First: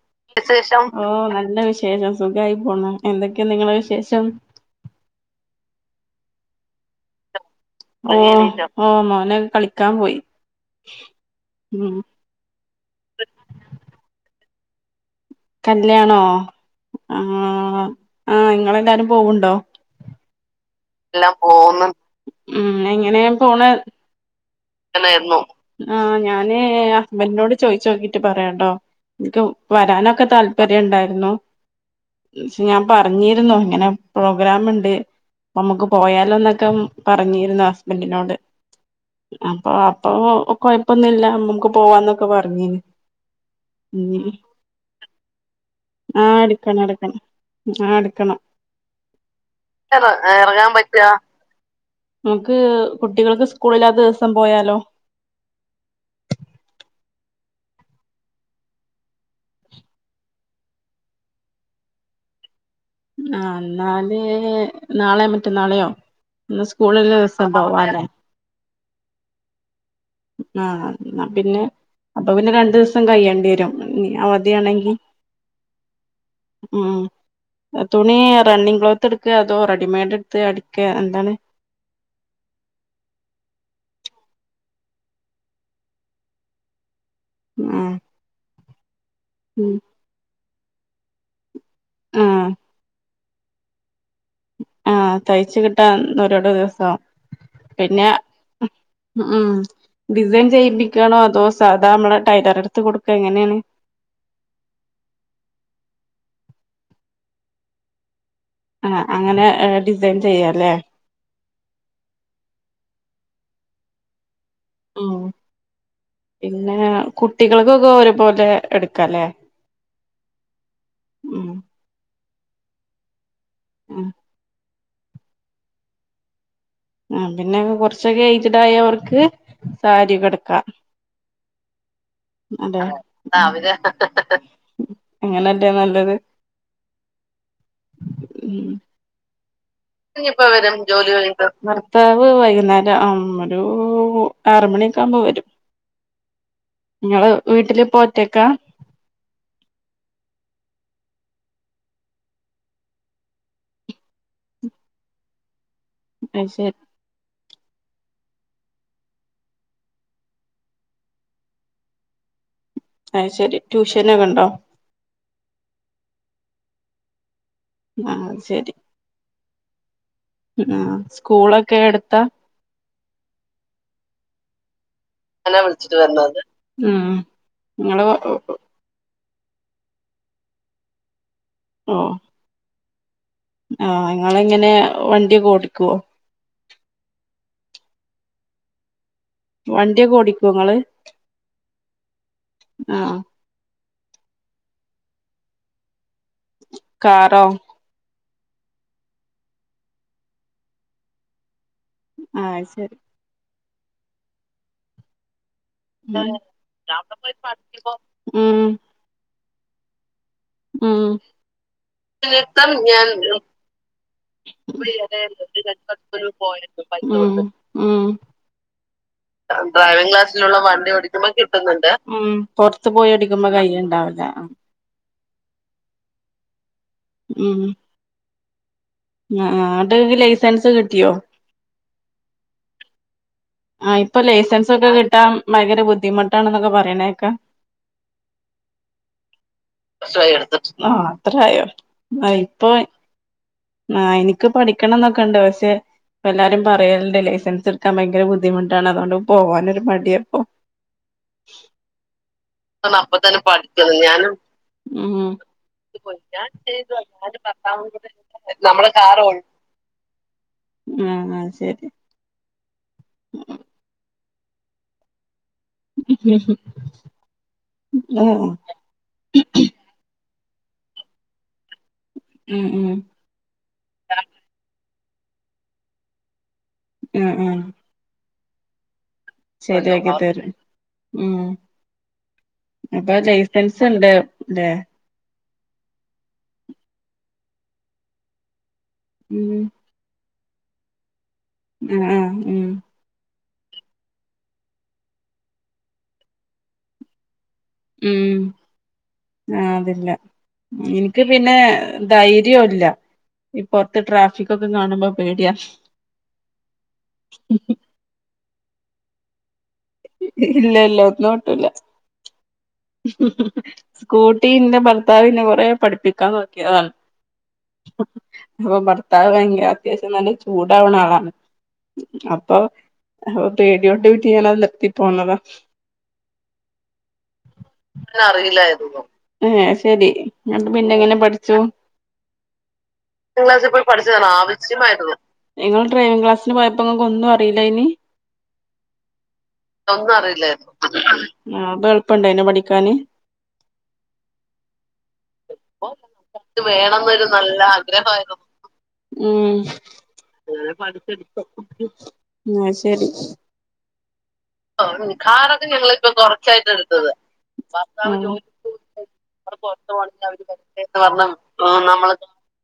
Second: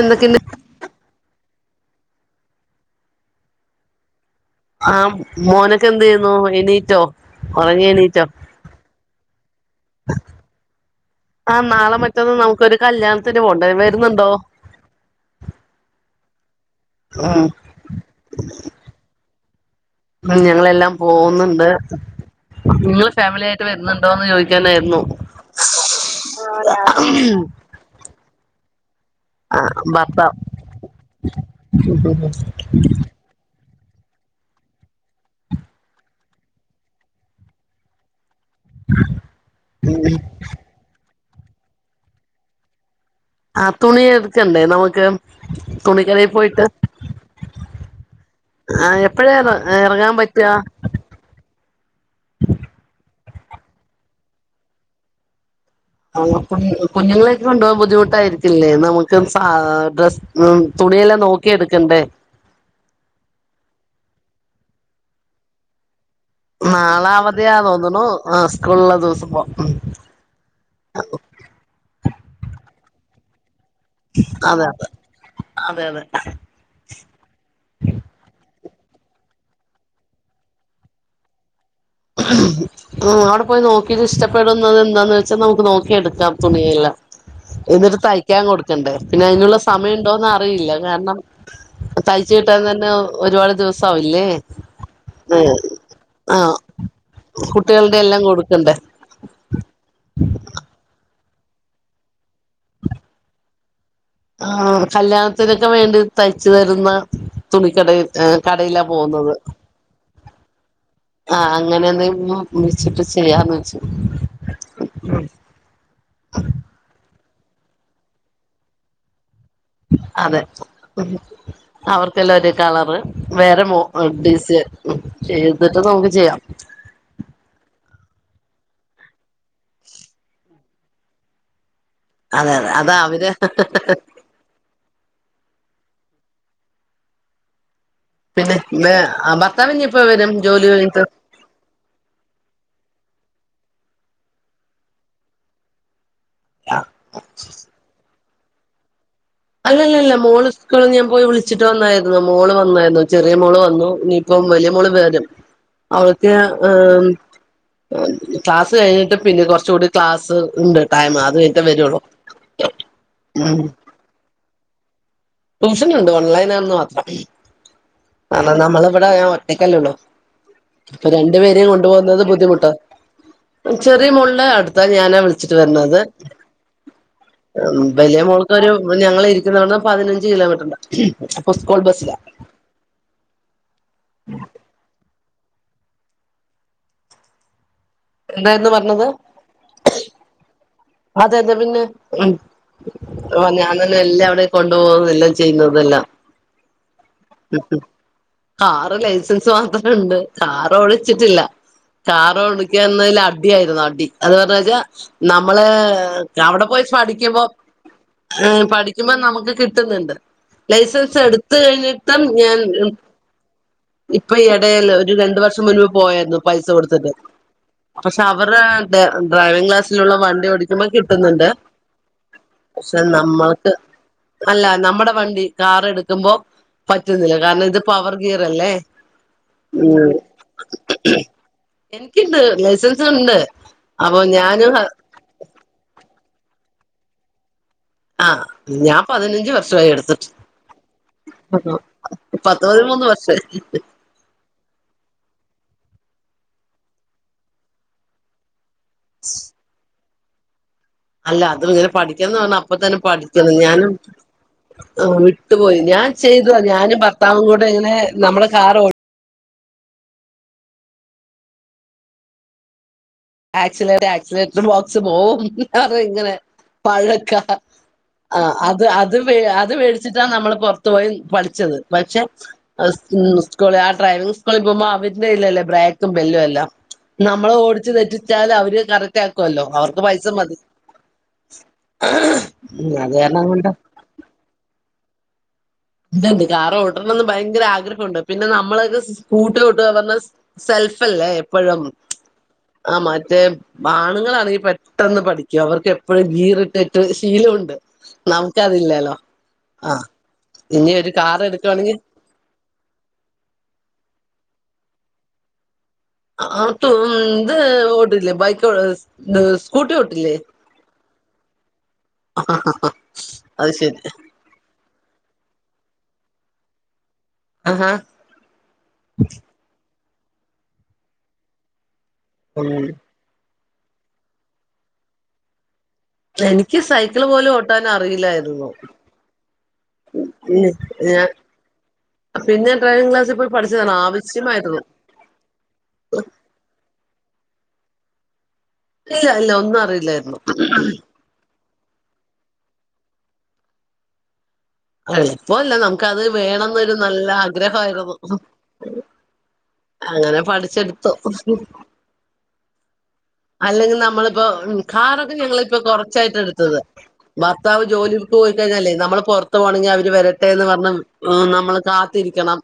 എന്തൊക്കെണ്ട് ന്തെക്കെ വിശേഷം, ഓഹ് നല്ല വിശേഷം സുഖായി പോവുന്നു. എന്തൊക്കെ നിങ്ങളെ വിശേഷം ആഹ് മോനൊക്കെ എന്തെയ്യുന്നു എണീറ്റോ എണീറ്റോ, ഓഹ് ഓഹ് മോനൊക്കേ കളിക്കാം പോയി ഹ്മ്മ് ത്തമ്മാ നമുക്കൊരു കല്ല്യാൺത്തിന് പോണ്ടേ വെര്ന്ന്ണ്ടോ? കല്ല്യാണോ, ഉം ആഹ് ആഹ് ഇങ്ങളെല്ലാരും പോവ്ണ്ടോ ഹ്മ്മ് ഞങ്ങളെല്ലാം ളെല്ലാം പോകുന്നുണ്ട് പോവ്ന്ന് ഹ്മ്മ് എങ്ങനെ പോണേ ഉണ്ടോന്ന് ചോയ്ക്കാനായിരുന്നു ണ്ടോന്ന് ചോയ്ക്കനായിരുന്നു, ആഹ് ഞാന് ഞാന് ഹസ്ബൻൻ്റിനോട് ചോയ്ച്ചോക്കീട്ട് പറയാട്ടോ ഇൻക്ക് ആ വരാനൊക്കെ ഭർത്താവ് താല്പര്യണ്ടായ്രുന്നു ഹ്മ്മ് ഞാൻ പറഞ്ഞീരുന്നു ഇങ്ങനെ പ്രോഗ്രാമ്ണ്ട് നമുക്ക് പോയാലൊന്നൊക്കെ പറഞ്ഞിരുന്നു ഹസ്ബൻഡിനോട് അപ്പ അപ്പൊ കൊയപ്പൊന്നുംല്ല അമ്മക്ക് പോവാന്നൊക്കെ പറഞ്ഞീനി ആഹ് തുണി എടുക്കണ്ടേ നമുക്ക് തുണിക്കടേ ആഹ് പോയിട്ട് എടുക്കണം എടുക്കണം ആഹ് ഇട്ക്കണം. ആഹ് എപ്പഴാ എറ എറങ്ങാൻ പറ്റാ രാ നമുക്ക് കുട്ടികൾക്ക് സ്കൂളില്ലാത്ത ദിവസം പോയാലോ ആഹ് കുഞ്ഞ് കുഞ്ഞുങ്ങളെക്കെ കൊണ്ടാവാൻ ബുദ്ധിമുട്ടായിരിക്കില്ലേ നമുക്ക് സാ ഡ്രസ്സ് ഹ്മ്മ് തുണിയെല്ലാം നോക്കി എടുക്കണ്ടേ ആഹ് ഇന്നാല് നാളെയോ മറ്റന്നാളെയോ എന്നാ സ്കൂളില്ള്ള ദിവസം പോവല്ലാ ആഹ് സ്കൂള്ള്ള ദിവസം പോവാം ആഹ് എന്നാ പിന്നെ അപ്പ പിന്നെ രണ്ട്‌ ദിവസം കയ്യണ്ടിയരും അതെ അതെ അവധിയാണെങ്കി അതെ അതെ ആഹ് തുണി റണ്ണിങ് ക്ലോത്ത് എടുക്കെ അതോ റെഡിമെയ്ഡ് എടുത്ത് അടിക്കെ എന്താണ് ഉം അവിടെ പോയി നോക്കീട്ട് ഇഷ്ടപ്പെടുന്നത് എന്താന്ന് വെച്ചാ നമുക്ക് നോക്കി എടുക്കാം തുണിയെല്ലാം ആഹ് എന്നിട്ട് തയ്ക്കാൻ കൊടുക്കണ്ടേ പിന്നെ അയ്നുള്ള ഉം സമയം ഉണ്ടോന്ന് അറിയില്ല കാരണം തയ്ച്ച് ആഹ് കിട്ടാൻ തന്നെ ഒരുപാട് ദിവസം ആവില്ലേ ആഹ് തയ്ച്ച് കിട്ടാൻ ഒരുപാട് ദിവസാവും കുട്ടികളുടെ പിന്നെ എല്ലാം കൊടുക്കണ്ടേ ഉം ഉം ഡിസൈൻ ചെയ്യിപ്പിക്കാണോ അതോ സാധാ അമ്മളെ ടൈലറെട്ത്ത് കൊടുക്കാ എങ്ങനേണ് ആഹ് കല്യാണത്തിനൊക്കെ വേണ്ടി തയ്ച്ചു തരുന്ന തുണിക്കടയിൽ ഏഹ് കടയിലാ ആഹ് പോകുന്നത് അങ്ങനെ ഡിസൈൻ ചെയ്യാല്ലേ ആഹ് അങ്ങനെ എന്തെങ്കിലും വിളിച്ചിട്ട് ചെയ്യാന്ന് വെച്ചു ഉം പിന്നെ കുട്ടികൾക്കൊക്കെ ഒരു പോലെ എടുക്കല്ലേ അതെ ഉം അവർക്കെല്ലാം ഒരു കളറ് വേറെ മോ ഉം ഡിസൈൻ ചെയ്തിട്ട് നമുക്ക് ചെയ്യാം ആഹ് പിന്നെ കൊറച്ചൊക്കെ ഏയ്ജ്ട് ആയോർക്ക് സാരി ഒക്കെ ഇട്ക്കാം അതെ അതെ അന്റോ അതാ ആഹ് അവര് ഉം ഉം അങ്ങനല്ലേ നല്ലത് പിന്നെ ഇന്ന് അഹ് ഭർത്താവ് ഇഞ് ഇഞ് ഇപ്പൊ വരും ജോലി കഴിഞ്ഞിട്ട് ഭർ ത്താവ് വൈകുന്നേരം അം ഒരു ആറ് മണിയൊക്കെ ആവുമ്പോ വരും ഇങ്ങള് വീട്ടില് ഇപ്പൊ ഒറ്റക്കാ അല്ലല്ലല്ല മോള് സ്ക്കുള്ന്ന് ഞാൻ പോയി വിളിച്ചിട്ട് വന്നായിരുന്നു മോള് വന്നായിരുന്നു ചെറിയ മോള് വന്നു ഇനിയി പ്പം വല്ല്യെ മോള് വെരും അവൾക്ക് ഞാൻ അയ്ശരി ഏഹ് ക്ലാസ് കഴിഞ്ഞിട്ട് പിന്നെ കൊറച്ച് കൂടി ക്ലാസ് ഇണ്ട് ടൈമ് അത് കഴിഞ്ഞ്ട്ടേ വെരൊള്ളു അയ് ശരി ട്യൂഷനൊക്കെ ഇണ്ടോ ട്യൂഷനുണ്ട് ഓൺലൈനാണെന്ന് മാത്രം ആഹ് കാരണം ശരി നമ്മളിവിടെ ഞാൻ ഒറ്റക്കല്ലേ ഒള്ളു ആഹ് അപ്പൊ രണ്ടു പേരേം സ്കൂളൊക്കെ എടുത്താ കൊണ്ടുപോകുന്നത് ബുദ്ധിമുട്ടാ ചെറിയ മോള്നെ അട്ത്താ ഞാനാ വിൾ ചിട്ട് വിളിച്ചിട്ട് വര്ണത് വന്നത് ഉം നിങ്ങള് വല്യെ മോൾക്കൊരു ഇപ്പൊ ഞങ്ങള് ഇരിക്കുന്ന അവ്ട്ന്ന് പതിനഞ്ച് കിലോമീറ്ററ്ണ്ട് അപ്പൊ സ്കൂൾ ഓ ബസ്സിലാ ആഹ് ഇങ്ങള് എങ്ങനെ വണ്ടി ഒക്കെ ഓടിക്കോ എന്തായിരുന്നു പർഞ്ഞത് വണ്ടി ഒക്കെ ഓടിക്കോ ഇങ്ങള് അതെ അതെ പിന്നെ ഉം ആഹ് ഓഹ് ഞാൻ തന്നെ എല്ലാം അവിടെയും കൊണ്ടു പോകുന്നതും എല്ലാം ചെയ്യുന്നതു എല്ലാം കാറോ [unintelligible] കാറ് ലൈസൻസ് മാത്രം ഇണ്ട് കാറ് ഓടിച്ചിട്ടില്ല കാറ് ആഹ് അത് ശരി ഓടിക്കാന്നേല് അ ടി ആയിരുന്നു അടി അത് കാരണം എനിക്ക് നമ്മളേ ഉം എഹ് അവിടെ പോയി അവിടെ പോയി പഠിക്കുമ്പോ ഉം ഇഹ് പഠിക്കുമ്പോ നമുക്ക് കിട്ട്ന്ന്ണ്ട് ഉം ലൈസൻസ് എട്ത്ത് കഴിഞ്ഞിട്ടം ഞാൻ ഇപ്പൊ ഈ എടേല് ഒരു രണ്ടു വർഷം മുൻപ് പോയാര്ന്നു പൈസ പോയിരുന്നു കൊടുത്തിട്ട് പഠിച്ചോണ്ട് പക്ഷെ അവര്ടേ ടെ ഡ്രൈവിംഗ് ക്ലാസിലുള്ള വ സ്സിലുള്ള വണ്ടി ഓടിക്കുമ്പോ കിട്ട്ന്ന്ണ്ട് ഒം പൊർത്ത് പോയി ഓടിക്കുമ്പോ കയ്യ് ഇണ്ടാവൂല നമ്മടെ വണ്ടി കാറ് എടുക്കുമ്പോ പറ്റുന്നില്ല ഉം കാരണം ഇത് പവർ ഗിയർ അല്ലേ ആഹ് ആഹ് ന്നട്ട് ഇങ്ങക്ക് ലൈസൻസ് കിട്ടിയോ എനിക്കിണ്ട് ലൈസൻസുണ്ട് ആഹ് ഇപ്പൊ ലൈസൻസൊക്കെ കിട്ടാൻ ഭയങ്കര ബുദ്ധിമുട്ടാണെന്നൊക്കെ പറയ്ണേക്ക ആഹ് ഞാൻ പതിനഞ്ച് വർഷായി എടുത്തിട്ട് ആ പത്ത് പതി മൂന്ന് വർഷായി എടുത്തിട്ട് ഇൻക്ക് പഠിക്കണംന്നൊക്കെണ്ട് പക്ഷെ ഇപ്പെല്ലാരും പറയല്ണ്ട് ലൈസൻസ്ടുക്കാൻ ഭയങ്കര ബുദ്ധിമുട്ട് ട്ടാണ് അതോണ്ട് പോവാനൊരു മടിയാ അല്ല അത് ഇങ്ങനെ പഠിക്കണംന്ന് പറഞ്ഞ അപ്പത്തന്നെ അപ്പൊ തന്നെ പഠിക്കണം ഞാന് ഞാനും ആ ഉം വിട്ടു പോയി ഞാൻ ചെയ്തു ഞാനും ഭാർത്താവ് കൂടെയിങ്ങനെ നമ്മള് കാറ് ഓട ആഹ് ആഹ് അഹ്ശരി ആക്സിലേറ്റ് ആക്സിലേറ്റർ ബോക്സ് പോവും അതേയിങ്ങനെ പഴക്കാ ആ ആഹ് അ അത് അത് അത് വേടിച്ചിട്ടാണ് നമ്മള് പൊറത്ത് പോയി പഠിച്ചത് പക്ഷെ ഉം ഉം സ്കൂളി ആ ഡ്രൈവിംഗ് സ്കൂളി പോകുമ്പോ അവര്ടെ കയ്യിലല്ലേ ബ്രേക്കും, ബെല്ലുവെല്ലാം ആ ആ നമ്മളോടിച്ച് തെറ്റിച്ച് ച്ചാല് അവര് കറക്റ്റാക്കുവല്ലോ? അവർക്ക് ശരിയാക്കി പൈസ തരും മതി ഉം ഉം, അത് അപ്പൊ കാരണം കൊണ്ട് ലൈസൻസ്ണ്ട് ല്ലേ? ഇണ്ട്ണ്ട് കാറ് ഓട്ടണംന്ന് ഭയങ്കരാഗ്രഹവുണ്ട് പിന്നെ നമ്മളത് ഉം സ്കൂട്ടറോട്ട പറഞ്ഞ സെൽഫ ല്ലേ? എപ്പഴും ആ ആ ഉം ആ മറ്റേ ആണുങ്ങളാണെങ്കി പെട്ടെന്ന് പഠിക്കും അവർക്കെപ്പഴും ഗീറിട്ടിട്ട് ശീലമുണ്ട് ഉം നമുക്കതില്ലല്ലോ ആ അതില്ല ഇനി ഒരു എനിക്ക് കാർ പിന്നെ എടുക്കുവാണെങ്കിൽ ധൈര്യോല്ല ഈ പൊറത്ത് ട്രാഫിക്കൊക്കെ കാണുമ്പോ പേടിയാ അതും ഇത് ഓട്ടില്ലെ ബൈക്ക് ഓട്ടി സ്കൂട്ടി ഓട്ടില്ലേ? ഇല്ലല്ല ഒന്നും ഓട്ടൂല്ല ആഹ് ആഹ് സ്കൂട്ടീന്റെ ഭർത്താവിന്നെ കൊറേ പഠിപ്പിക്കാൻ നോക്കിയതാണ് ആഹാ അപ്പൊ ഭർത്താവ് ഭയങ്കര അത്യാവിശ്യം നല്ല ചൂടാവ്ണാളാണ് അപ്പം ഉം പേടിയോണ്ട് കൂടി ഞാനത് നിർത്തി പോന്നതാ എനിക്ക് സൈക്കിള് പോലും ഓട്ട നറിയില്ലായ്രുന്നു ഏഹ് അഹ്ശരി അപ്പ ഉം. പിന്നെങ്ങനെ ഞാൻ പഠിച്ചു? ഡ്രൈവിംഗ് ക്ലാസ്സി പോയി പഠിച്ചതാണ് ആവശ്യമായിരുന്നു നിങ്ങള് ഡ്രൈവിംഗ് ക്ലാസ്സിന് പോയപ്പോ ഇങ്ങക്കൊന്നും അറിയില്ലേനി? ഒന്നും അറിയില്ലായിരുന്നു ആഹ് അപ്പം എളുപ്പണ്ടായിനോ പഠിക്കാന്? എളുപ്പല്ല നമുക്കത് വേണംന്നൊരു നല്ല ആഗ്രഹവായിരുന്നു ഉം അങ്ങനെ പഠിച്ചെടുത്തു മ് അഹ്ശരി അല്ലെങ്കി നമ്മളിപ്പോ കാറൊക്കെ ഞങ്ങളിപ്പോ ഞങ്ങളിപ്പൊ കൊറച്ചായിട്ട് കൊറച്ചായിട്ടെടുത്തത് എടുത്തത് ഭർത്താവ് ജോലിക്ക് പോയിക്കഴിഞാല്ലേ നമ്മള് പൊറത്തു അവര് പോണെങ്കി പുറത്ത് അവര് പോണെങ്കിൽ വരട്ടെയെന്ന് പറഞ്ഞു വരട്ടെന്ന് പറഞ്ഞ് ഏ നമ്മള് കാത്തിരിക്കണം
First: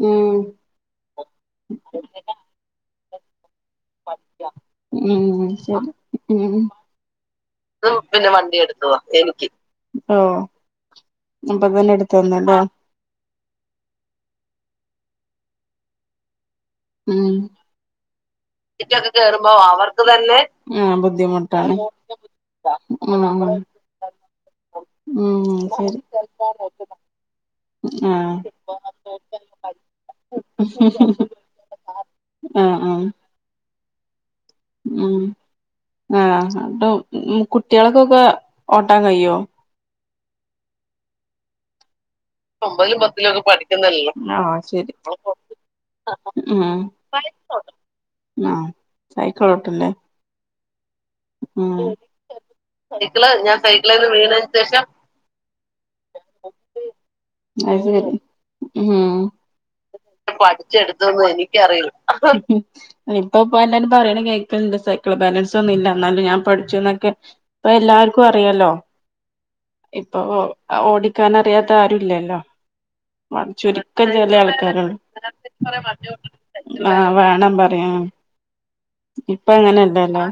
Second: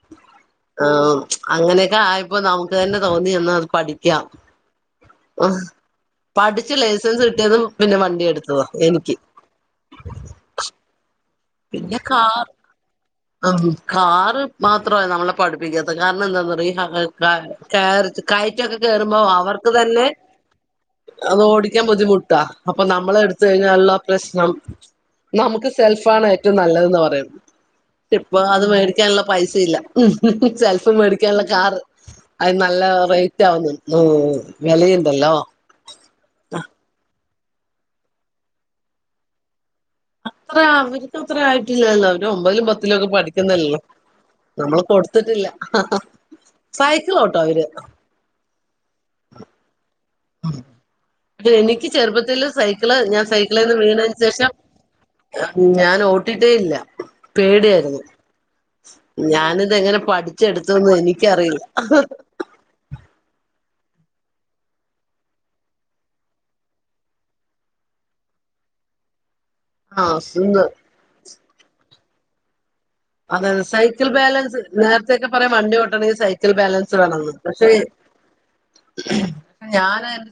ഉം ആഹ് അങ്ങനെയൊക്കെ ആയപ്പോ നമുക്ക് തന്നെ തോന്നി എന്ന ഒന്ന് പഠിക്കാം ഉം അഹ്ശരി ഉം പഠിച്ച് ലൈസൻസ് കിട്ടിയതും എനിക്കും വണ്ടി പിന്നെ എടുത്തതാ വണ്ടിയെടുത്തു എനിക്ക് ഓഹ് അപ്പൊതന്നെയെടുത്ത് തന്ന്ല്ലേ? ആഹ് കാറ് മാത്രമാ നമ്മളെ പഠിപ്പിക്കാത്തെ കാരണെന്താന്നറിയോ ഈ ഹ ഉം കാറ് കയറ്റൊക്കെ കേറുമ്പോ അവർക്ക് തന്നെ അത് ഓടിക്കാൻ ബുദ്ധിമുട് ട്ട അപ്പൊ ഉം നമ്മളെടുത്ത് കഴിഞ്ഞലുള്ള പ്രശ്നം ഉം നമുക്ക് ശരി സെൽഫാണ് ഏറ്റവും നല്ലത് ന പറയ്ന്ന് ഇപ്പൊ ആഹ് അത് മേടിക്കാനുള്ള പൈസ ഇല്ല സെൽഫ് മേടിക്കാനുള്ള കാറ് അത് ആഹ് നല്ല ആഹ് റേറ്റ് ആവുന്നു ഉം വെലയിണ്ടല്ലോ ആഹ് ആട്ടോ കുട്ടികൾക്കൊക്കെ ഓട്ടാൻ കയ്യോ അത്ര അവരി അത്ര ആയിട്ടില്ലല്ലോ അവര് ഒമ്പതിലും പത്തിലും ഒക്കെ പത്തിലൊക്കെ പഠിക്കുന്നല്ലെ ള്ളു പഠിക്കുന്നല്ലോ ആഹ് നമ്മള് ശരി കൊടുത്തിട്ടില്ല ഉം സൈക്കളോട്ടു അവര് ആഹ് സൈക്കളോട്ടുല്ലേ എനിക്ക് ചെറുപ്പത്തില് സൈക്കിള് ഞാൻ സൈക്കിളേന്ന് വീണെന് ശേഷം ഞാൻ ഓട്ടിട്ടേ ഇല്ല അത് ശരി പേടിയായിരുന്നു ഞാനിതെങ്ങനെ പഠി പഠിച്ചെടുത്തുന്ന് എനിക്കറയില്ല ഇപ്പൊ ഇപ്പൊ എല്ലാരും പറയണ കൈക്കിണിണ്ട് സൈക്കിള് ബാലൻസ് ഒന്നും ഇല്ല എന്നാലും ഞാൻ പഠിച്ചു ന്നൊക്കെ ഇപ്പൊ എല്ലാർക്കു അറിയാലോ ആ ഇപ്പൊ സുന്ദർ ഓടിക്കാൻ അറിയാത്ത ആരുല്ലല്ലോ അതെ അതെ സൈക്കിൾ ചുരുക്കം ചെല ബാലൻസ് ആൾക്കാര നേരത്തെയൊക്കെ പറയും വണ്ടി ഓട്ടണമെങ്കിൽ സൈക്കിൾ ബാലൻസ് ആഹ് വേണംന്ന് വേണം പക്ഷെ പറയാ ഇപ്പ അങ്ങനെ ഞാൻ അല്ലല്ലോ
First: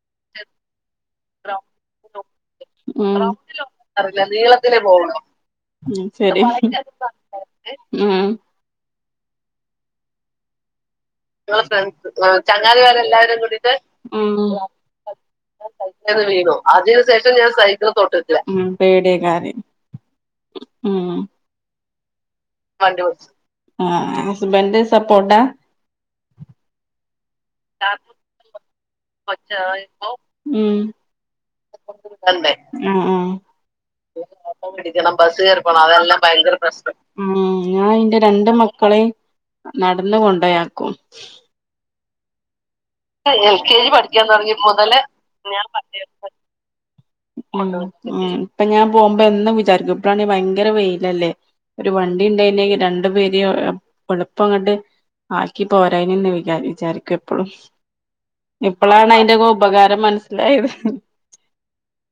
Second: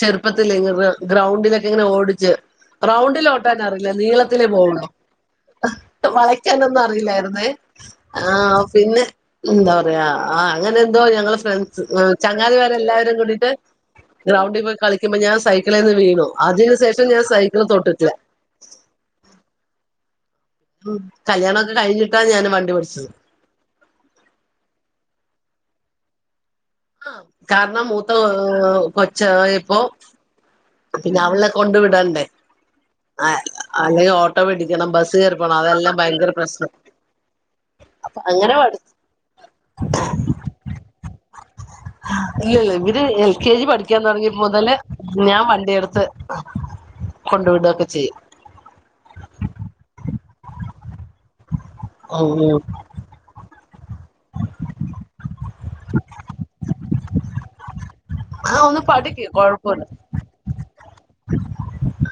ചെറുപ്പത്തില് ഇങ്ങന ഗ്രൗണ്ടിലൊക്കെ ഇങ്ങന ഓടിച്ച് ഉം റൗണ്ടിലോട്ടാൻ അറില്ല അറിയില്ല നീളത്തിലേ പോവുള്ളു പോവുള്ളൂ ഉം ശരി വളക്കാനൊന്നും അ അറിയില്ലായിരുന്നേ ഉം ആ പിന്നെ ന്താ പറയാ ആഹ് അങ്ങനെ എന്തോ ഞങ്ങള് ഫ്രണ്ട്സ് ചങ്ങാതി മാര് എല്ലാവരും ചങ്ങാതിമാരെല്ലാവരും കൂടിയിട്ട് കൂടിട്ട് ഉം ഗ്രൗണ്ടി പോയി കളിക്കുമ്പോ ഞാൻ സൈ ക്കളേന്ന് ന്ന് വീണു അതിനു ശേഷം ഞാൻ സൈക്കിള് തൊട്ടിട്ടി ല്ല ല്ല പേടിയെക്കാരം ഉം കല്യാണൊക്കെ കഴിഞ്ഞിട്ടാ ഞാൻ വണ് വണ്ടി ഓടിച്ചത് ആഹ് ഹസ്ബന്റ് സപ്പോട്ട ആഹ് കാരണം മൂത്ത കൊച്ച യപ്പോ കൊച്ചായപ്പോ ഉം പിന്നെ അവളെ കൊണ്ട് വിടണ്ടേ ണ്ടേ ആഹ് ആഹ് അല്ലെൽ ഓട്ടോ പിടിക്കണം ബസ് കേറി കേറി പോണം അതെല്ലം ഭയങ്കര പ്രശ്നം ഉം ഞാ യിന്റെ രണ്ട് അങ്ങനെ പഠി മക്കളേം നടന്ന് കൊണ്ടെയാക്കും ഇല്ലല്ല ഇവര് എൽ കെ ജി പഠിക്കാൻ തുടങ്ങിയപ്പൊ മുതല് ഞാൻ വണ്ടിയെടുത്ത് കൊണ്ടു ഉം വിടൊക്കെ ചെയ്യും ഉം ഇപ്പൊ ഞാൻ പോകുമ്പോ എന്നും വിചാരിക്കും ഇപ്പഴാണെ ഭയങ്കര വെയിലല്ലേ ഒരു വണ്ടി ഉം ഉം ഉണ്ടായിനെങ്കി രണ്ടു പേരയു എളുപ്പങ്ങട് ആക്കി പോരായിന് ന്ന് വിചാരിക്കു എപ്പോഴും ആ ഒന്ന് ഇപ്പോളാണ് പഠിക്ക് അയ്ന്റെ ഉപകാരം മനസ്സിലായത്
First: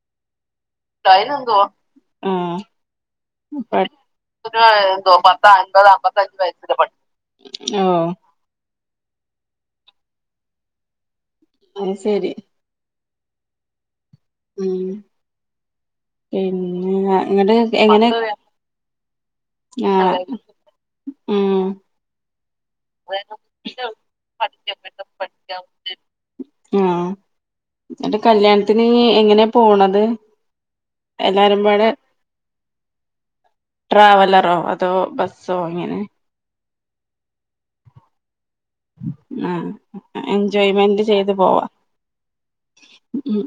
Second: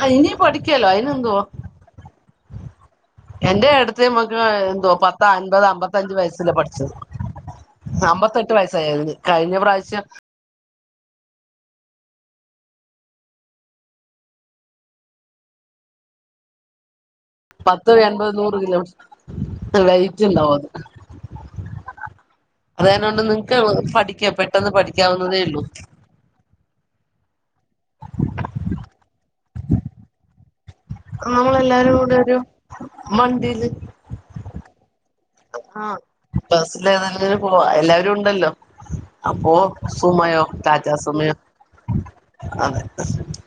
അയിന് പഠിക്കാലോ [unintelligible] ആഹ് എന്റെ അടുത്ത മക്ക് എന്തോ ന്തോ പത്ത് അൻപത് പത്തൻപത് അമ്പത്തഞ്ച് വയസ്സില വയസ് [unintelligible] ഓഹ് എട്ടു വയസ്സായിരുന്നു കഴിഞ്ഞ പ്രാവശ്യം അയ് ശെരി ഉം പിന്നെ ഇങ്ങട് പത്ത് എങ്ങനെ എൺപത് നൂറ് കിലോ ആഹ് വെയിറ്റ് ഉണ്ടാവോത് ഉം അതായതിനൊണ്ട് നിങ്ങക്ക് പഠിക്ക പെട്ടെന്ന് പഠിക്കാവുന്നതേ ഉള്ളൂ ആഹ് ന്ന്ട്ട് കല്യാണത്തിന് എങ്ങനെയാ പോണത് എല്ലാരും പാടെ നമ്മളെല്ലാരും കൂടെരു വണ്ടിയില് ട്രാവലറോ അതോ ബസ് ആഹ് ബസില് ഏതെങ്കിലും പോവാ എല്ലാവരും ഉണ്ടല്ലോ ആ അപ്പോ സുമയോ റ്റാറ്റാ എൻജോയ്മെന്റ് ചെയ്ത് സുമയോ പോവാ അതെ ഉം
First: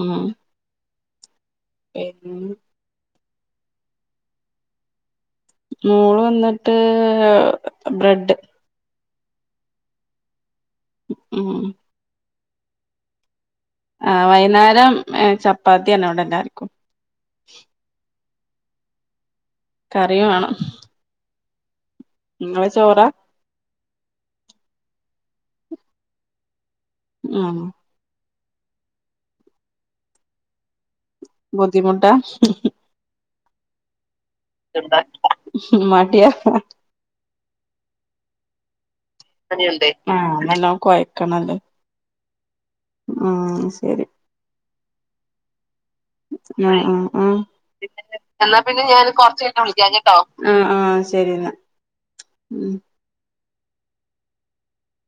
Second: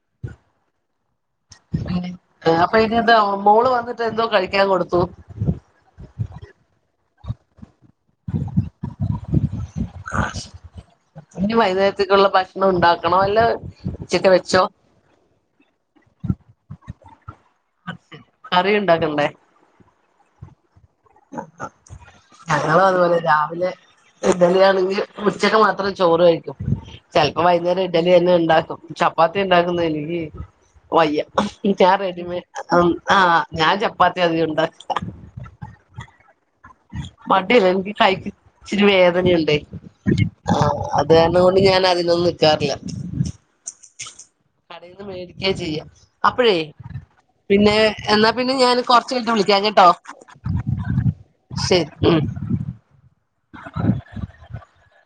ഉം പിന്നെ അപ്പൊ ഇനി എന്താ മോള് വന്നിട്ട് എന്തോ കഴിക്കാൻ കൊടുത്തു മോള് വന്നിട്ട് ബ്രെഡ് ആ ശരി ഇനി ഉം വൈന്നേരത്ത് ക്ള്ള ഭക്ഷണം ഉണ്ടാക്കണം അല്ല ആഹ് ഉച്ചക്ക് വെച്ചോ വൈന്നാരം ചപ്പാത്തിയാണ് ഇവിടെ എല്ലാര്ക്കും കറി ഉണ്ടാക്കണ്ടേ കറിയ വാണം ഞങ്ങള് ചോറാ അതുപോലെ രാവിലെ ഇഡലിയാണെങ്കി ഉച്ചക്ക് മാത്രം ചോറ് കഴിക്കും ചലപ്പോ ഉം വൈന്നേരം ഇഡലി തന്നെ ഉണ്ടാക്കും ചപ്പാത്തി ഉണ്ടാക്കുന്ന എനിക്ക് വയ്യ ഞാൻ ബുദ്ധിമുട്ടാ റെഡിമേട് ആഹ് ഞാൻ ചപ്പാത്തി അധികണ്ട് ഉണ്ടാകില്ല മടിയാ മടിയല്ല എനിക്ക് കയിക്കി ഇച്ചിരി വേ [unintelligible] യുണ്ടേ ആ നല്ലോം അത് കാരണം കൊഴക്കണല്ലോ കൊണ്ട് ഞാൻ അതിനൊന്നും നിക്കാറില്ല ഉം ശരി കടയിൽന്ന് മേടിക്ക ചെയ്യാ അപ്പഴേ ആഹ് ആഹ് എന്നാ പിന്നെ ഞാൻ കൊറച്ച് കയിഞ്ഞിട്ട് വിളികാം കേട്ടോ ആഹ് ആഹ് ശരി എന്നാ ഉം ആഹ്